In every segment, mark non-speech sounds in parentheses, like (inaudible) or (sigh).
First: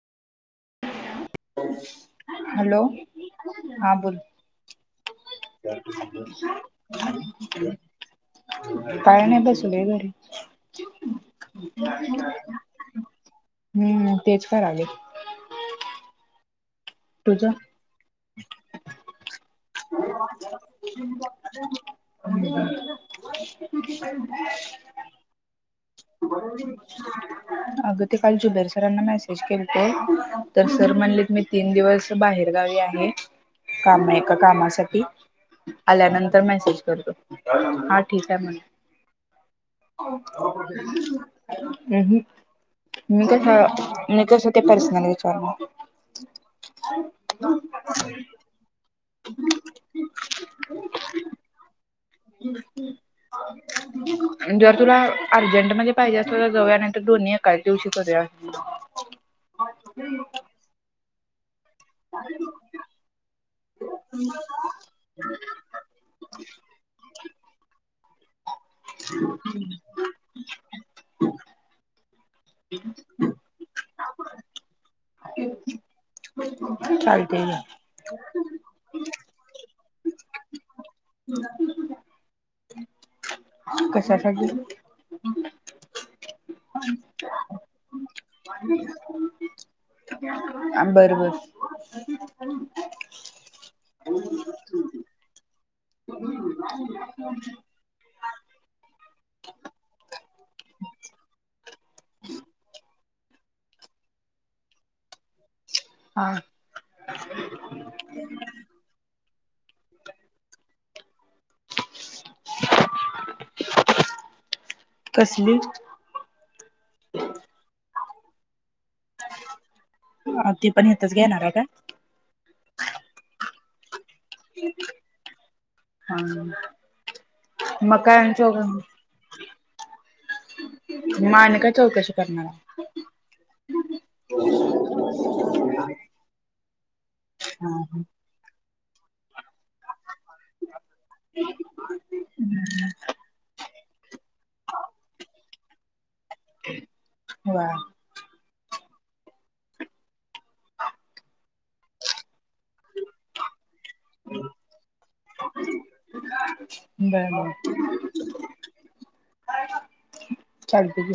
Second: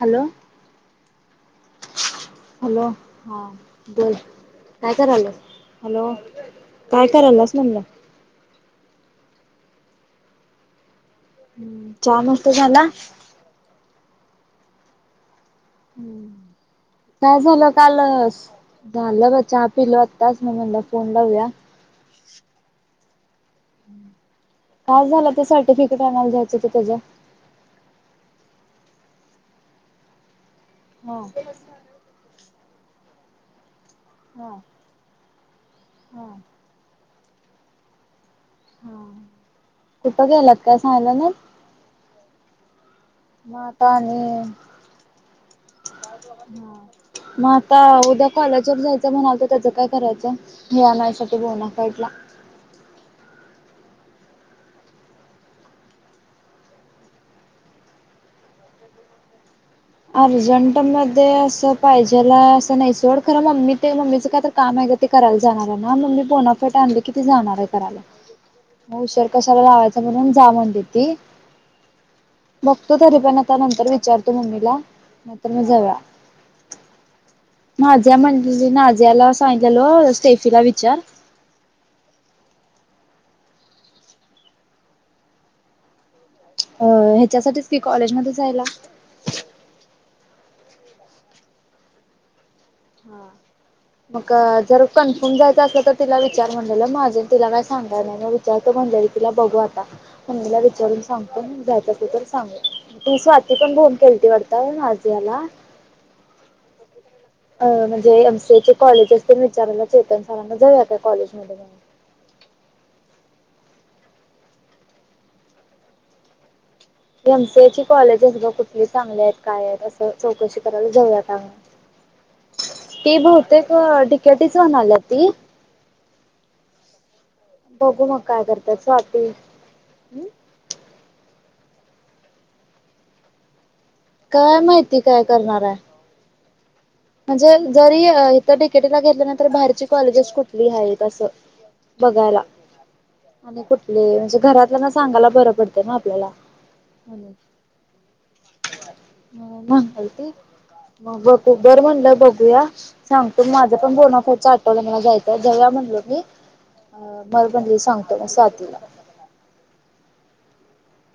Hello. (inaudible) Hello. हा बोल. काय कराल्यास? म्हणलं? (inaudible) काय नाही बसलोय घरी. हम्म चहा नाष्टा झाला? हम्म. तेच करालोय. काय तुझं झालं काल? झालं चहा पिलो आत्ताच मगला फोन लावूया. (inaudible) काय झालं ते सर्टिफिकेट आणायला द्यायचं तेज? अग ते काल जुबेर सरांना मेसेज केलतो. तर सर हा म्हणले मी तीन दिवस बाहेरगावी आहे. काम हा कामासाठी. हा आल्यानंतर मेसेज करतो. हा ठीक आहे म्हंटलं. हा. कुठं गेलात काय सांगितलं नाहीत? (inaudible) मी मग आता कसं आणि मी कसं ते पर्सनल विचारणार मग आता उद्या कॉलाजवर जायचं म्हणालतो तेच काय करायचं हे आनायसाठी बोनाफाईडला हम् हम् जर तुला अर्जंटमदे पाहिजे असल तर जाऊया नाहीतर दोन्ही एकाच दिवशी करूया अर्जंट मध्ये अस पाहिजेल हाय असं नाही सोड खर मम्मी ते मम्मीचं काय तर काम आहे ग काय ते करायला जाणार आहे ना मम्मी बोनाफाईट आणली की ती जाणार आहे करायला म उशर कशाला लावायच म्हणून जा म्हणलीती बघतो तरी पण आता नंतर विचारतो मम्मीला नाहीतर मग जाऊया. चालतय घे नाझिया म्हणलेली नाझियाला सांगितलेलो स्टेफीला विचार कशासाठी अ हेच्यासाठीच की कॉलेजमध्ये जायला अ बरबर (unintelligible) हा मग जर कन्फर्म जायचं असल तर तिला विचार म्हलेला निझिया तिला काय सांगा नाही ना विचारतो म्हणलेलो तिला बघू आता मम्मीला विचारून सांगतो घ्यायच असो तर सांगतो ती स्वाती पण फोन केलती वाटत नाझियाला हा अ म्हणजे एमसीए च कॉलेजेस तेन विचारयला चेतन सारांना जाऊया काय कॉलेज मध्ये कसली एमसीए ची कॉलेजेस बघ कुठ चांगले आहेत काय असं हा चौकशी ती पण करायला इथच जाऊया घेणार काय आहे का? ती बहुतेक डि. के. टी च म्हनाल्या ती हा बघू मग काय करत्या स्वाती हम म आम्ही काय चौकशी करणार काय माहिती काय करणार हाय म्हणजे जरी हा इथं डि. के. टी ला घेतल नाहितर बाहेर म्हणजे कॉलेजेस कुठली आहेत अस बघायला हम्म आणि कुठली म्हणजे घरातल्याना सांगायला बरं पडत त्यामुळ आपल्याला वा म्हनालती मग बर म्हणलं बघूया सांगतो माझं पण बोनाफाईडच आठवलं मला जायचंय जाऊया म्हणटलो मी अ बर म्हणली सांगतो स्वातीला चालतय की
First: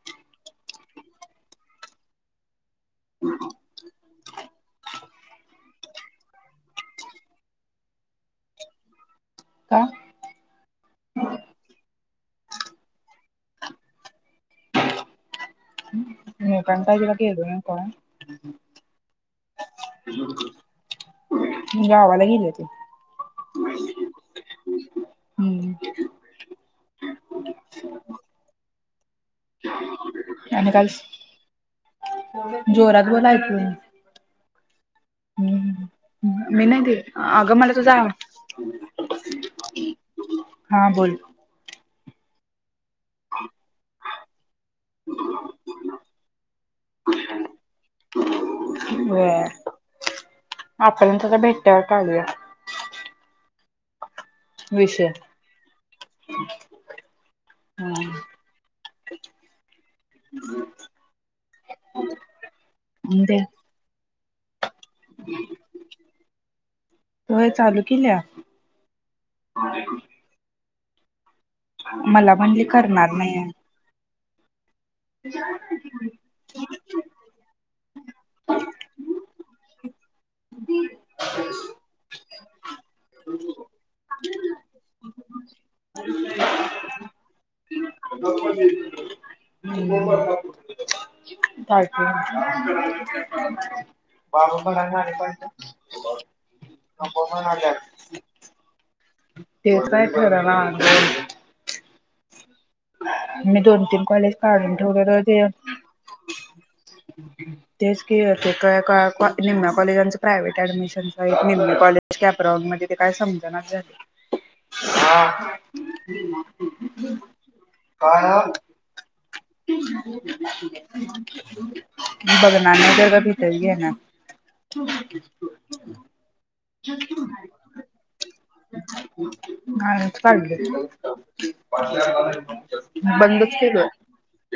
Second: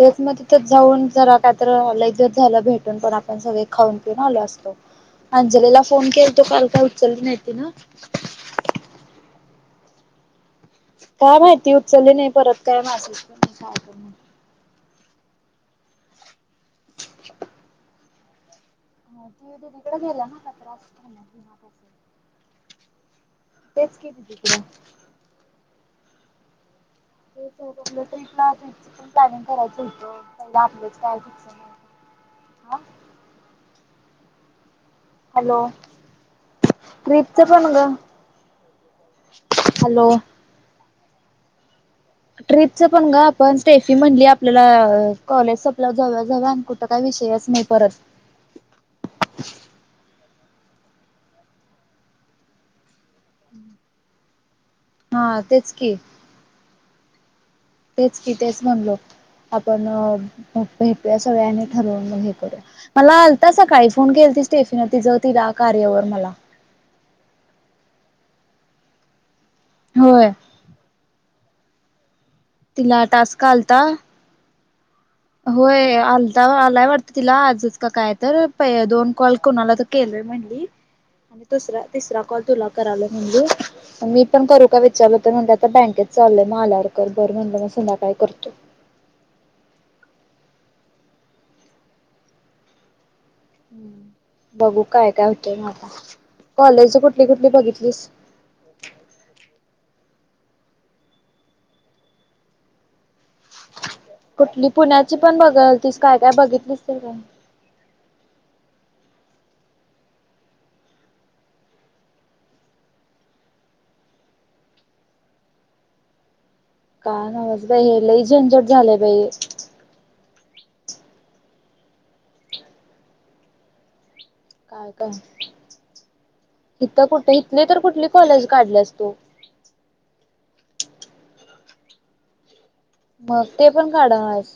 तेच मग तिथंच जाऊन जरा कायतर लई दिवस झालं भेट पण आपण सगळे खाऊन पिऊन आलो असतो अंजलीला फोन केलतो कॉल काय उचलली नाही तिनं का काय माहिती उचलली नाही परत काय मॅसेज (unintelligible) (unintelligible) हा ती दीदीकड गेलिया (unintelligible) गावाला गिलिया ती. तेच कि दीदीकड. हम्म (unintelligible) ट्रीपला ट्रिपचं पण प्लॅनिंग करायच हूत पहिलं आणि काल आपलंच काय फिक्स हा जोरात बोल ऐकू हॅलो! मी नाही ती ट्रिपच आगं पण मला ग तुजा आव हॅलो हा बोल. ट्रीपचं पण ग आपण स्टेफी म्हणली आपल्याला कॉलेज सपल्यावर जाऊया जाऊया आण कु ठ काय विषयच नाही परत. व्हय आपण तसं भेट्यावर काढुया विषय हा तेच की हा तेच की तेच म्हणलो आपण भेटूया सगळ्यानी ठरवून मग हे करूया मला ते आलता सकाळी फोन केलती स्टेफीन तिझ तिला कार्यवर मला व्हय चालू कील्या? व्हय. मला म्हणली तिला करणार टास्क आलता, व्हय आल ता आलाय वाटतं तिला आजच का काय तर पै दोन कॉल कुणाला तर केलोय म्ह णली आणि दुसरा तिसरा कॉल तुला करालोय म्हणली मी पण करू का विचारलं तर म्हणल्या आता बँकेत चालोय म आल्यावर कर बरं म्हणलं म संध्याकाळी करतो. नाही. (unintelligible) चालतंय (unintelligible) बाबा बघू भडंग काय आणि काय पाहिजे होतंय मग आता कॉलेज कुठली नको कुठली म्हणालात. बघितलीस तेच काय ठरना माझं. मी दोन तीन कॉलेज कुठली काढून पुण्याची ठेवलेलं पण ते बघालतिस काय काय बघितलीस तर काय? तेच की ते एकाएका कॉ निम्या कॉलेजांच प्रायव्हेट ऍडमिशनच आहे निम कॉलेज कॅपरॉग मध्ये ते काय समजनाच झाल (inaudible) हा का नव्हचं बाई हे लई झंझट झालंय बाई. बघनार नाहीतर गप्प हिताचं घेणारं. काय काय इथ कुठ इथली तर कुठली कॉलेज काढल्यास तू? आजचं काढलोय. मग बंदच ते केलोय पण काढास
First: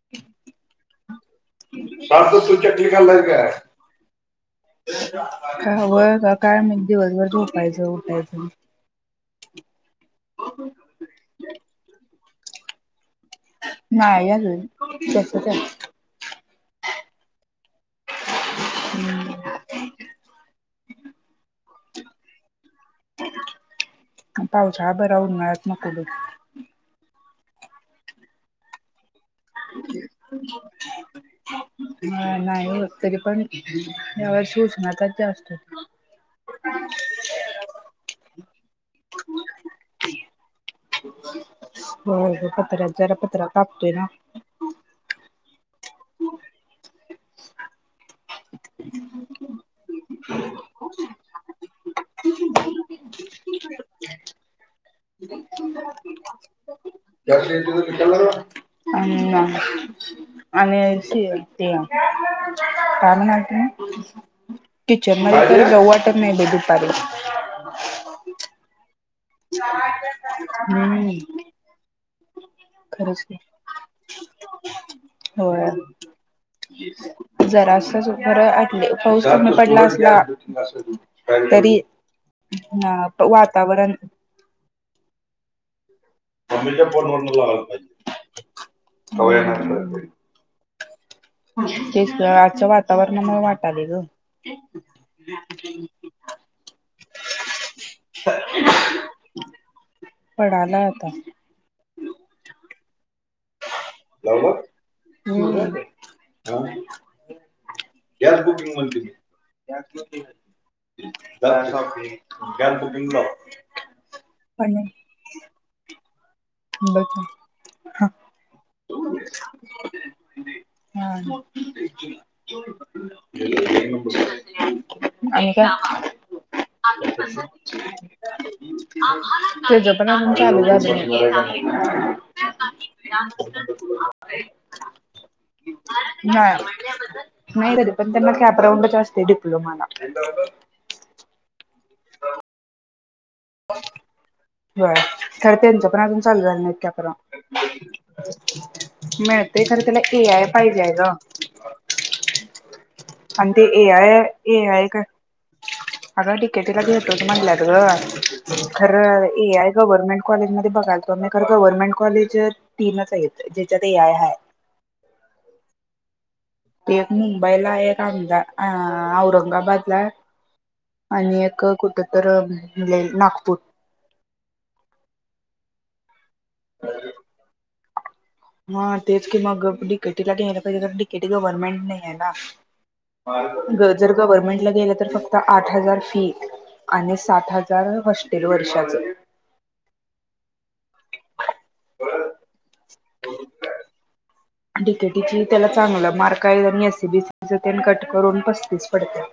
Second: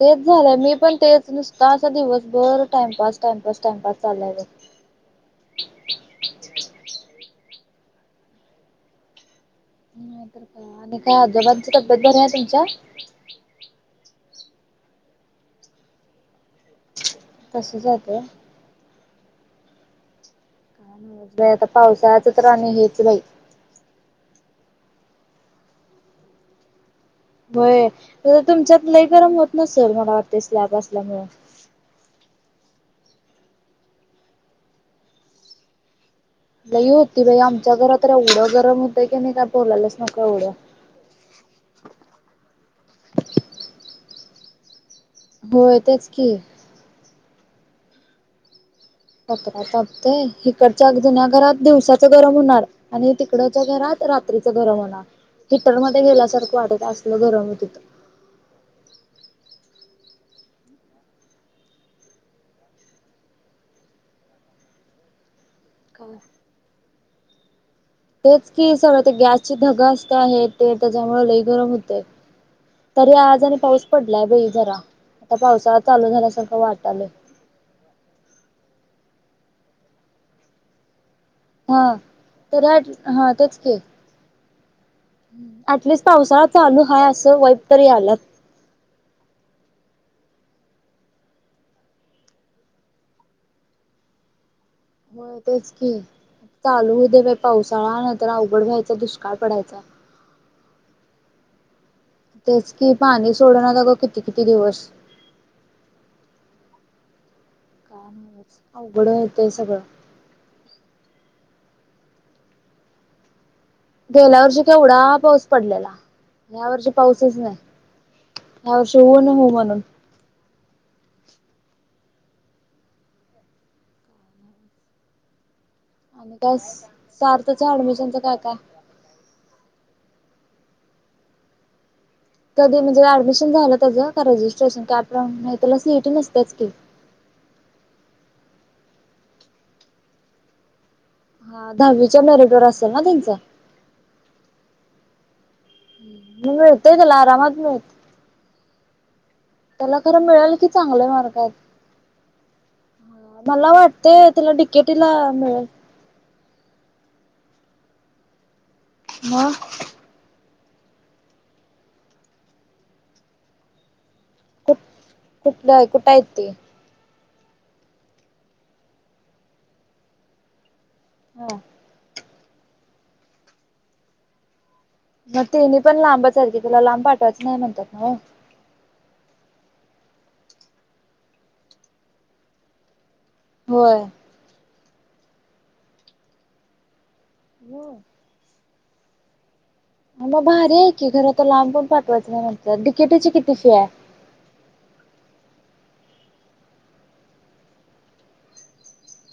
तेच झालंय मी पण तेच नुसत आस सार्थ तू दिवसभर चकली टाइमपास, खाल्लाय काय? टाइमपास, टाइमपास, चालाय बघ. का व्हय का काय म दिवसभर झोपायचं उठायचं, नाहीतर काय, आणि का आजोबांची तब्येत बरी आहे तुमच्या? नाही आजून तसचं आहे. तसचं (unintelligible) आहे (unintelligible) आता पावसाच तर आणि हेच पावसाळा बरा उन्हात नको बघ होय, तुमच्यात लई गरम होत नसल मला वाटतय स्लॅब असल्यामुळ? होय नाही होत तरी पण या वर्ष उष्णताच जास्त होती. लई होती बाई आमच्या घरात तर एवढं गरम हुईत की नाही काय बोलायलाच नको एवढं होय ग पत्रात जरा पत्रा तपतोय ना. होय, तेच की. पत्रा तापतोय इकडच्या जुन्या घरात दिवसाचं गरम होणार. आणि तिकडच्या घरात रात्रीचं गरम होणार, हिटरमध्ये घेयल्यासारखं वाटत अस (unintelligible) अम् (unintelligible) आणि ती, ते (unintelligible) काय म्हनाल तो मी? किचन मध्ये तरी जाऊ वाटत काय? नाही बाई दुपारी. तेच कि सगळ ते गॅस धगा असतया हे ते हम्म त्याच्यामुळे लई गरम होतई. तरी खरंच की आज आणि पाऊस पडलाय बई जरा, आता पावसाळा चालू झाल्यासारखं वाटालंय. जरा अस च बर आटले पाऊस कमी पडला असला तरी, हा. तर अ हा वातावरण अटलिस्ट पावसाळा चालू मम्मीच्या हा फोनवरन असं वाईब लावायला तरी पाहिजे याल्यात. (unintelligible) तेच ग आजच्या वातावरणामुळे वाटालय ग. होय तेच की, चालू हु दे बाई पावसाळा नाही तर अवघड व्हायचं दुष्काळ पडायचा. पडालय आता. तेच कि पाणी सोडनात अग किती किती लावला दिवस? हम्म सुरज, आ, काय गॅस नव्हच बुकिंग मधली, अवघड होतय सगळं त्यातलं (unintelligible) गॅस बुकींग (unintelligible) गेल्या वर्षी केवढा पाऊस पडलेला. ह्या वर्षी बघ पाऊसच नाही, की हा ह्या वर्षी ऊन हु म्हणून. हा (unintelligible) आणि काय, आणि काय आपल्या सार्थच्या पसंतचे ऍडमिशनच काय काय (unintelligible) तुझं पण आजुन चालू झालं नाही. (unintelligible) कधी म्हणजे ऍडमिशन झालं त्याचं का रजिस्ट्रेशन काय आपलं नाही त्याला सीईटी नाय. नसतेच की नाही तरी पण त्यांना कॅपराऊडच असतय डिप्लोमाला. हा दहावीच्या मेरिट वर असेल ना त्यांच. बय. खरं त्यांचं पण अजून चालू मग झालं नाहीत मिळतय त्याला आरामात कॅप्राउन. मिळत मिळतय खर त्याला ए खरं आय मिळेल की पाहिजे आहे चांगले ग. मार्क आहेत आणि ते मला ए वाटते आय, तिला ए आय काय डिकेटीला मिळेल अगं डी के टी ला घेतोच म्हटल्यात ग, खरं ए मग आय गव्हर्नमेंट कॉलेज मध्ये बघाल तो मी खर गव्हर्नमेंट कॉलेज, तीनच आहेत ज्याच्यात ए आय हाय. कुठ, कुठल कुठं हाईत ती. एक मुंबईला एक आमदा अ औरंगाबादला हाय. आणि हा एक कुठ तर म्हनलेली नागपू म तेने पण लांबच हाईत की तुला लांब पाठवायचं नाही म्हणत्यात नव. हा तेच की मग डी के टीला घ्यायला पाहिजे कारण डी के टी गव्हर्नमेंट नाही आहे ना. होय जर गव्हर्नमेंटल गेलं तर फक्त आठ हजार फी. आणि साठ हजार होस्टेल वर्षाच. म भारी आहे की खर तर लांब पण पाठवायचं नाही म्हणत्यात डी के टीची किती फी आहे? डी के टीची त्याला चांगला मार्क आहे आणि एस सी बी सीच तेन कट करून पस्तीस पडत्यात.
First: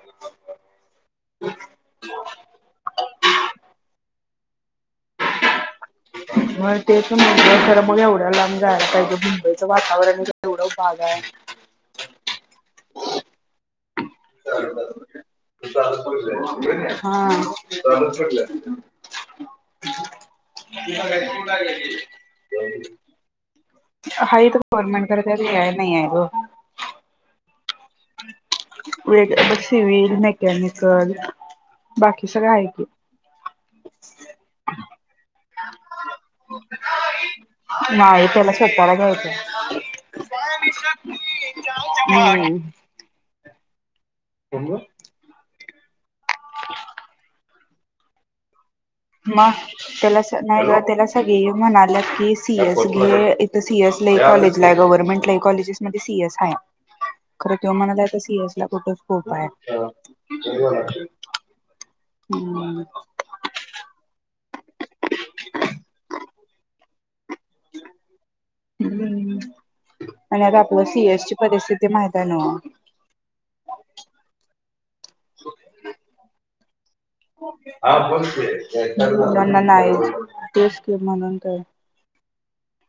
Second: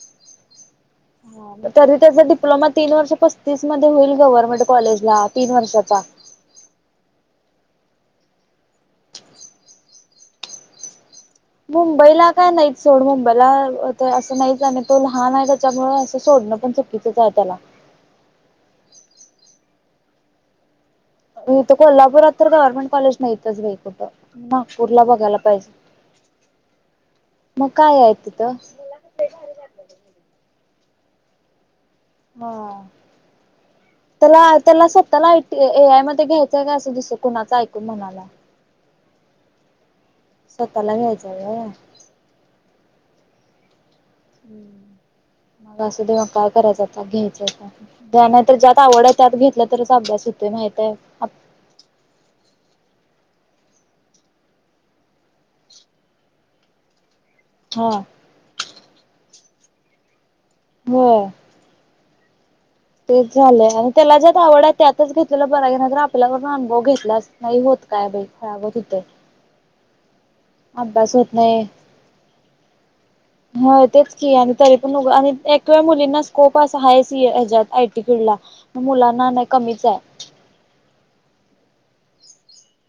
तरी त्याचा डिप्लोमा तीन वर्ष पस्तीस मध्ये होईल. गव्हर्नमेंट कॉलेजला. तीन वर्षाचा. मग तेच म्हणलो. मग एवढ्या लांब जायला पाहिजे. मुंबईचं वातावरण एवढा भाग आहे. मुंबईला काय नाही सोड. मुंबईला तर असं नाहीच. आणि तो लहान आहे त्याच्यामुळे असं सोडणं पण चुकीचच आहे त्याला. (unintelligible) (inaudible) इथं कोल्हापुरात तर गव्हर्नमेंट कॉलेज नाहीतच बाई कुठं हा इकड नागपूरला गवर्नमेंटकडं बघायला कड ए आय पाहिजे नाईए ग. मग कायेय तिथं? (unintelligible) सिविल. मेकॅनिकल. बाकी सगळं हाय हा की. त्याला त्याला स्वतःला आय टी ए आय मध्ये घ्यायचं का? असं दुस्स कुणाचं ऐकून म नाय त्याला स्वतःला घ्यायचंय. ह (inaudible) स्वतःला घ्यायचंय व्हय? (inaudible) केम (inaudible) मग असुदे म काय करायचं आता. घ्यायचय का त्या नहीतर ज्यात आवडे त्यात मग घेतलं तरच त्याला अभ्यास होतोय नाही ग माहिते. त्याला सगळे म्हणालं की सी एस घे. इथं सी एस लई कॉलेजलाए गव्हर्नमेंट लई कॉलेजेस (inaudible) मधे सी एस हाय. खरं त्यो हा म्हणालाय का सी एस ला खूप च स्कोप हाय. होय (unintelligible) तेच झालंय. आणि त्याला ज्यात आवड आहे. त्यातच घेतलेलं बरंय. नाईतर आपल्यावरून अनुभव घेतला अस नाही होत काय बाई. खुळ्यागत होतय. हम्म आणि अग आपलं सी एस होत ची परिस्थिती माहिताय नव्हं. होय तेच की. आणि तरी पण उगं आणि एकव्या मुलींना स्कोप पास हाय सी ए हच्यात आय टी फिल्डला. म मुलांना नाय कमीचाय. तेच की म्हणून तर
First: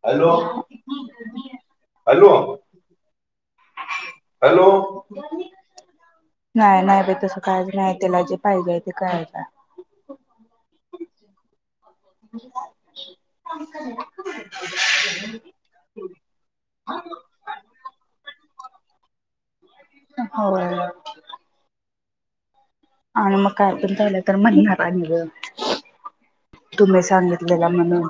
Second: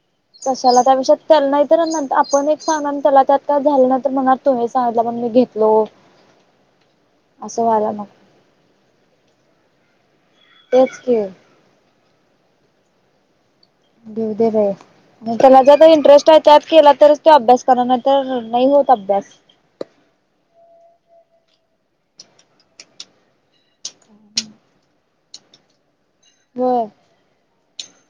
हॅलो कशाला त्या विषयात त्यांना (unintelligible) हॅलो आपण एक (unintelligible) त्याला त्यात- काय झालंना. तर म्हणार तुम्ही सांगितलं हॅलो म्हणुन मी घेतलो. असं व्हायला नको. फायदाय ते काय आता. तेच की. (inaudible) घेऊदे बाई त्यांना ज्यात इंटरेस्ट आयत् त्यात केला तरच तो अभ्यास करनार. नाही तर नाही होत अभ्यास. होय. आणि मग काय पण झालं तर म्हणणार आणि ग होय तुम्ही सांगीत लेला म्हणून.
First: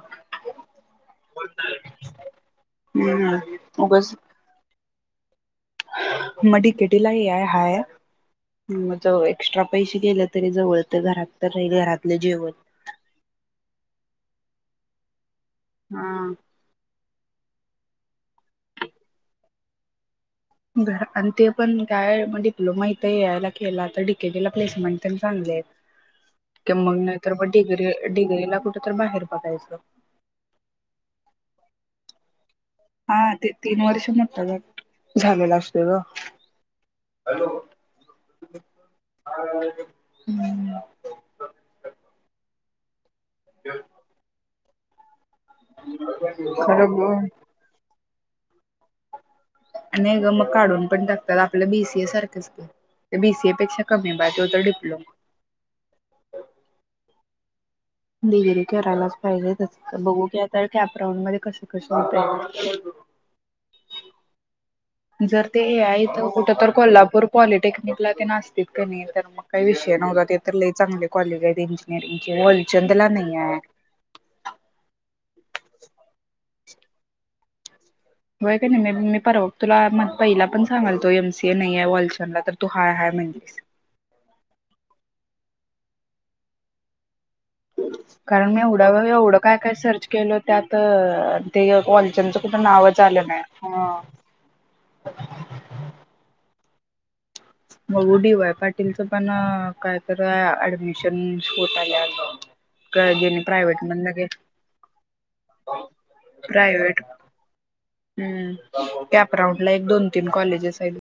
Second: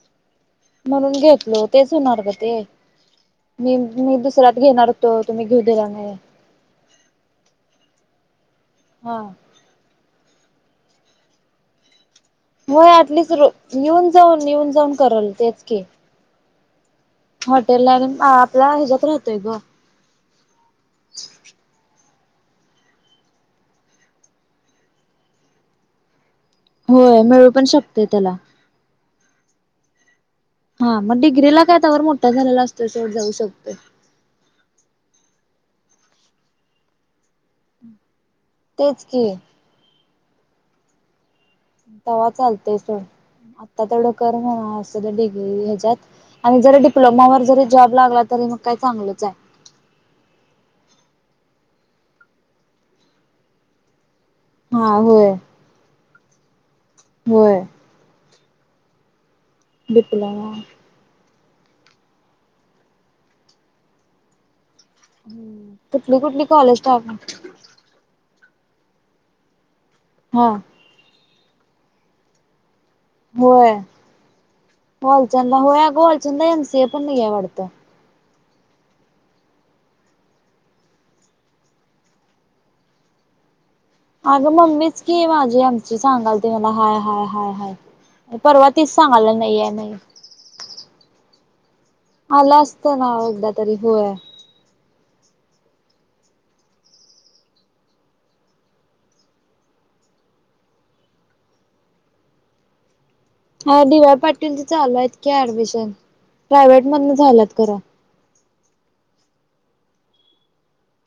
म्हणून घेतलो. तेच होणार ग ते. हम्म उगच मी-मी (unintelligible) त घेणार होतो तुम्ही घेऊ दिला नाही. मग डीकेटीला हे हाय. म जो हा एक्स्ट्रा पैसे गेलेत तरी जवळे त घरात त राहिल. घरातलं जेवण होय ऍटलिस्ट र येऊन जाऊन. येऊन जाऊन करल. तेच की. हां. हॉटेलला आणून आपला ह्याच्यात राहतोय ग. घर आणि ते पण काय म डीप ह म इथ यायला केला तर डडीकेटीला प्लेसमेंट त्यां चांगलेत. कि मग होय नाहीतर म मिळू पण डिग्री शकते त्याला डिग्रीला कुठ तर बाहेर बघायचं. हा म डिग्री ला काय तवर मोठा झालेला असत. हा ते तीन वर्ष मोठठा झा-झालेला असतोय ग. तेच की ह. तवा चालतेय स खरं आता तेवढकर म्हणास डिग्री ह्याच्यात आणि जरी ग डिप्लोमावर जरी जॉब लागला. तरी मग काय चांगलच आहे. ग मग काढून पण टाकतात. आपलं बीसीए सारखंच बीसीए पेक्षा कमी बाजे तर हा डिप्लोमा होय होय. गरी करायलाच पाहिजे त तर बघू की डिप्लोमा आता कॅपराऊंड मध्ये कसे कस होत. जर ते कुठली आहेत कुठली कुठ तर कॉलेज टाक कोल्हापूर पॉलिटेक् निघला ते नासत कणी तर मग काही विषय नव्हता. ते हा तर ल चांगले कॉलेज आहेत इंजिनिअरिंगचे. चंदला नाही. आहे होय वालचंदा होय अ ग वालचंदा एम सी ऐ पण नाहीे ये वाटतं. होय का नाही म मी परवा तुला मग पहिला पण सांगाल तो एम सी ए नाही आहे. वॉल्शनला तर तू हाय हय म्हणलीस. अगं मम्मीच की माझी आमची सांगाल त मला हाय हयाय. कारण मी परवा तीच एवढ्या वेळ सांगाला एवढं काय नईए काय नईए्. सर्च केलं त्यात ते कॉलजनचं आला कुठं असत नावच ना आलं नाय एकदा तरी हं. होय मू डी वाय पाटीलचं पण कायतर ऍडमिशन होत आल्या अगं. कायजेने हा दिवाय पाटील लूय की ऍडमिशन प्रायव्हेट मधन झालंत खरां. हम्म कॅपराऊंड ला एक दोन तीन कॉलेजेस आहेत.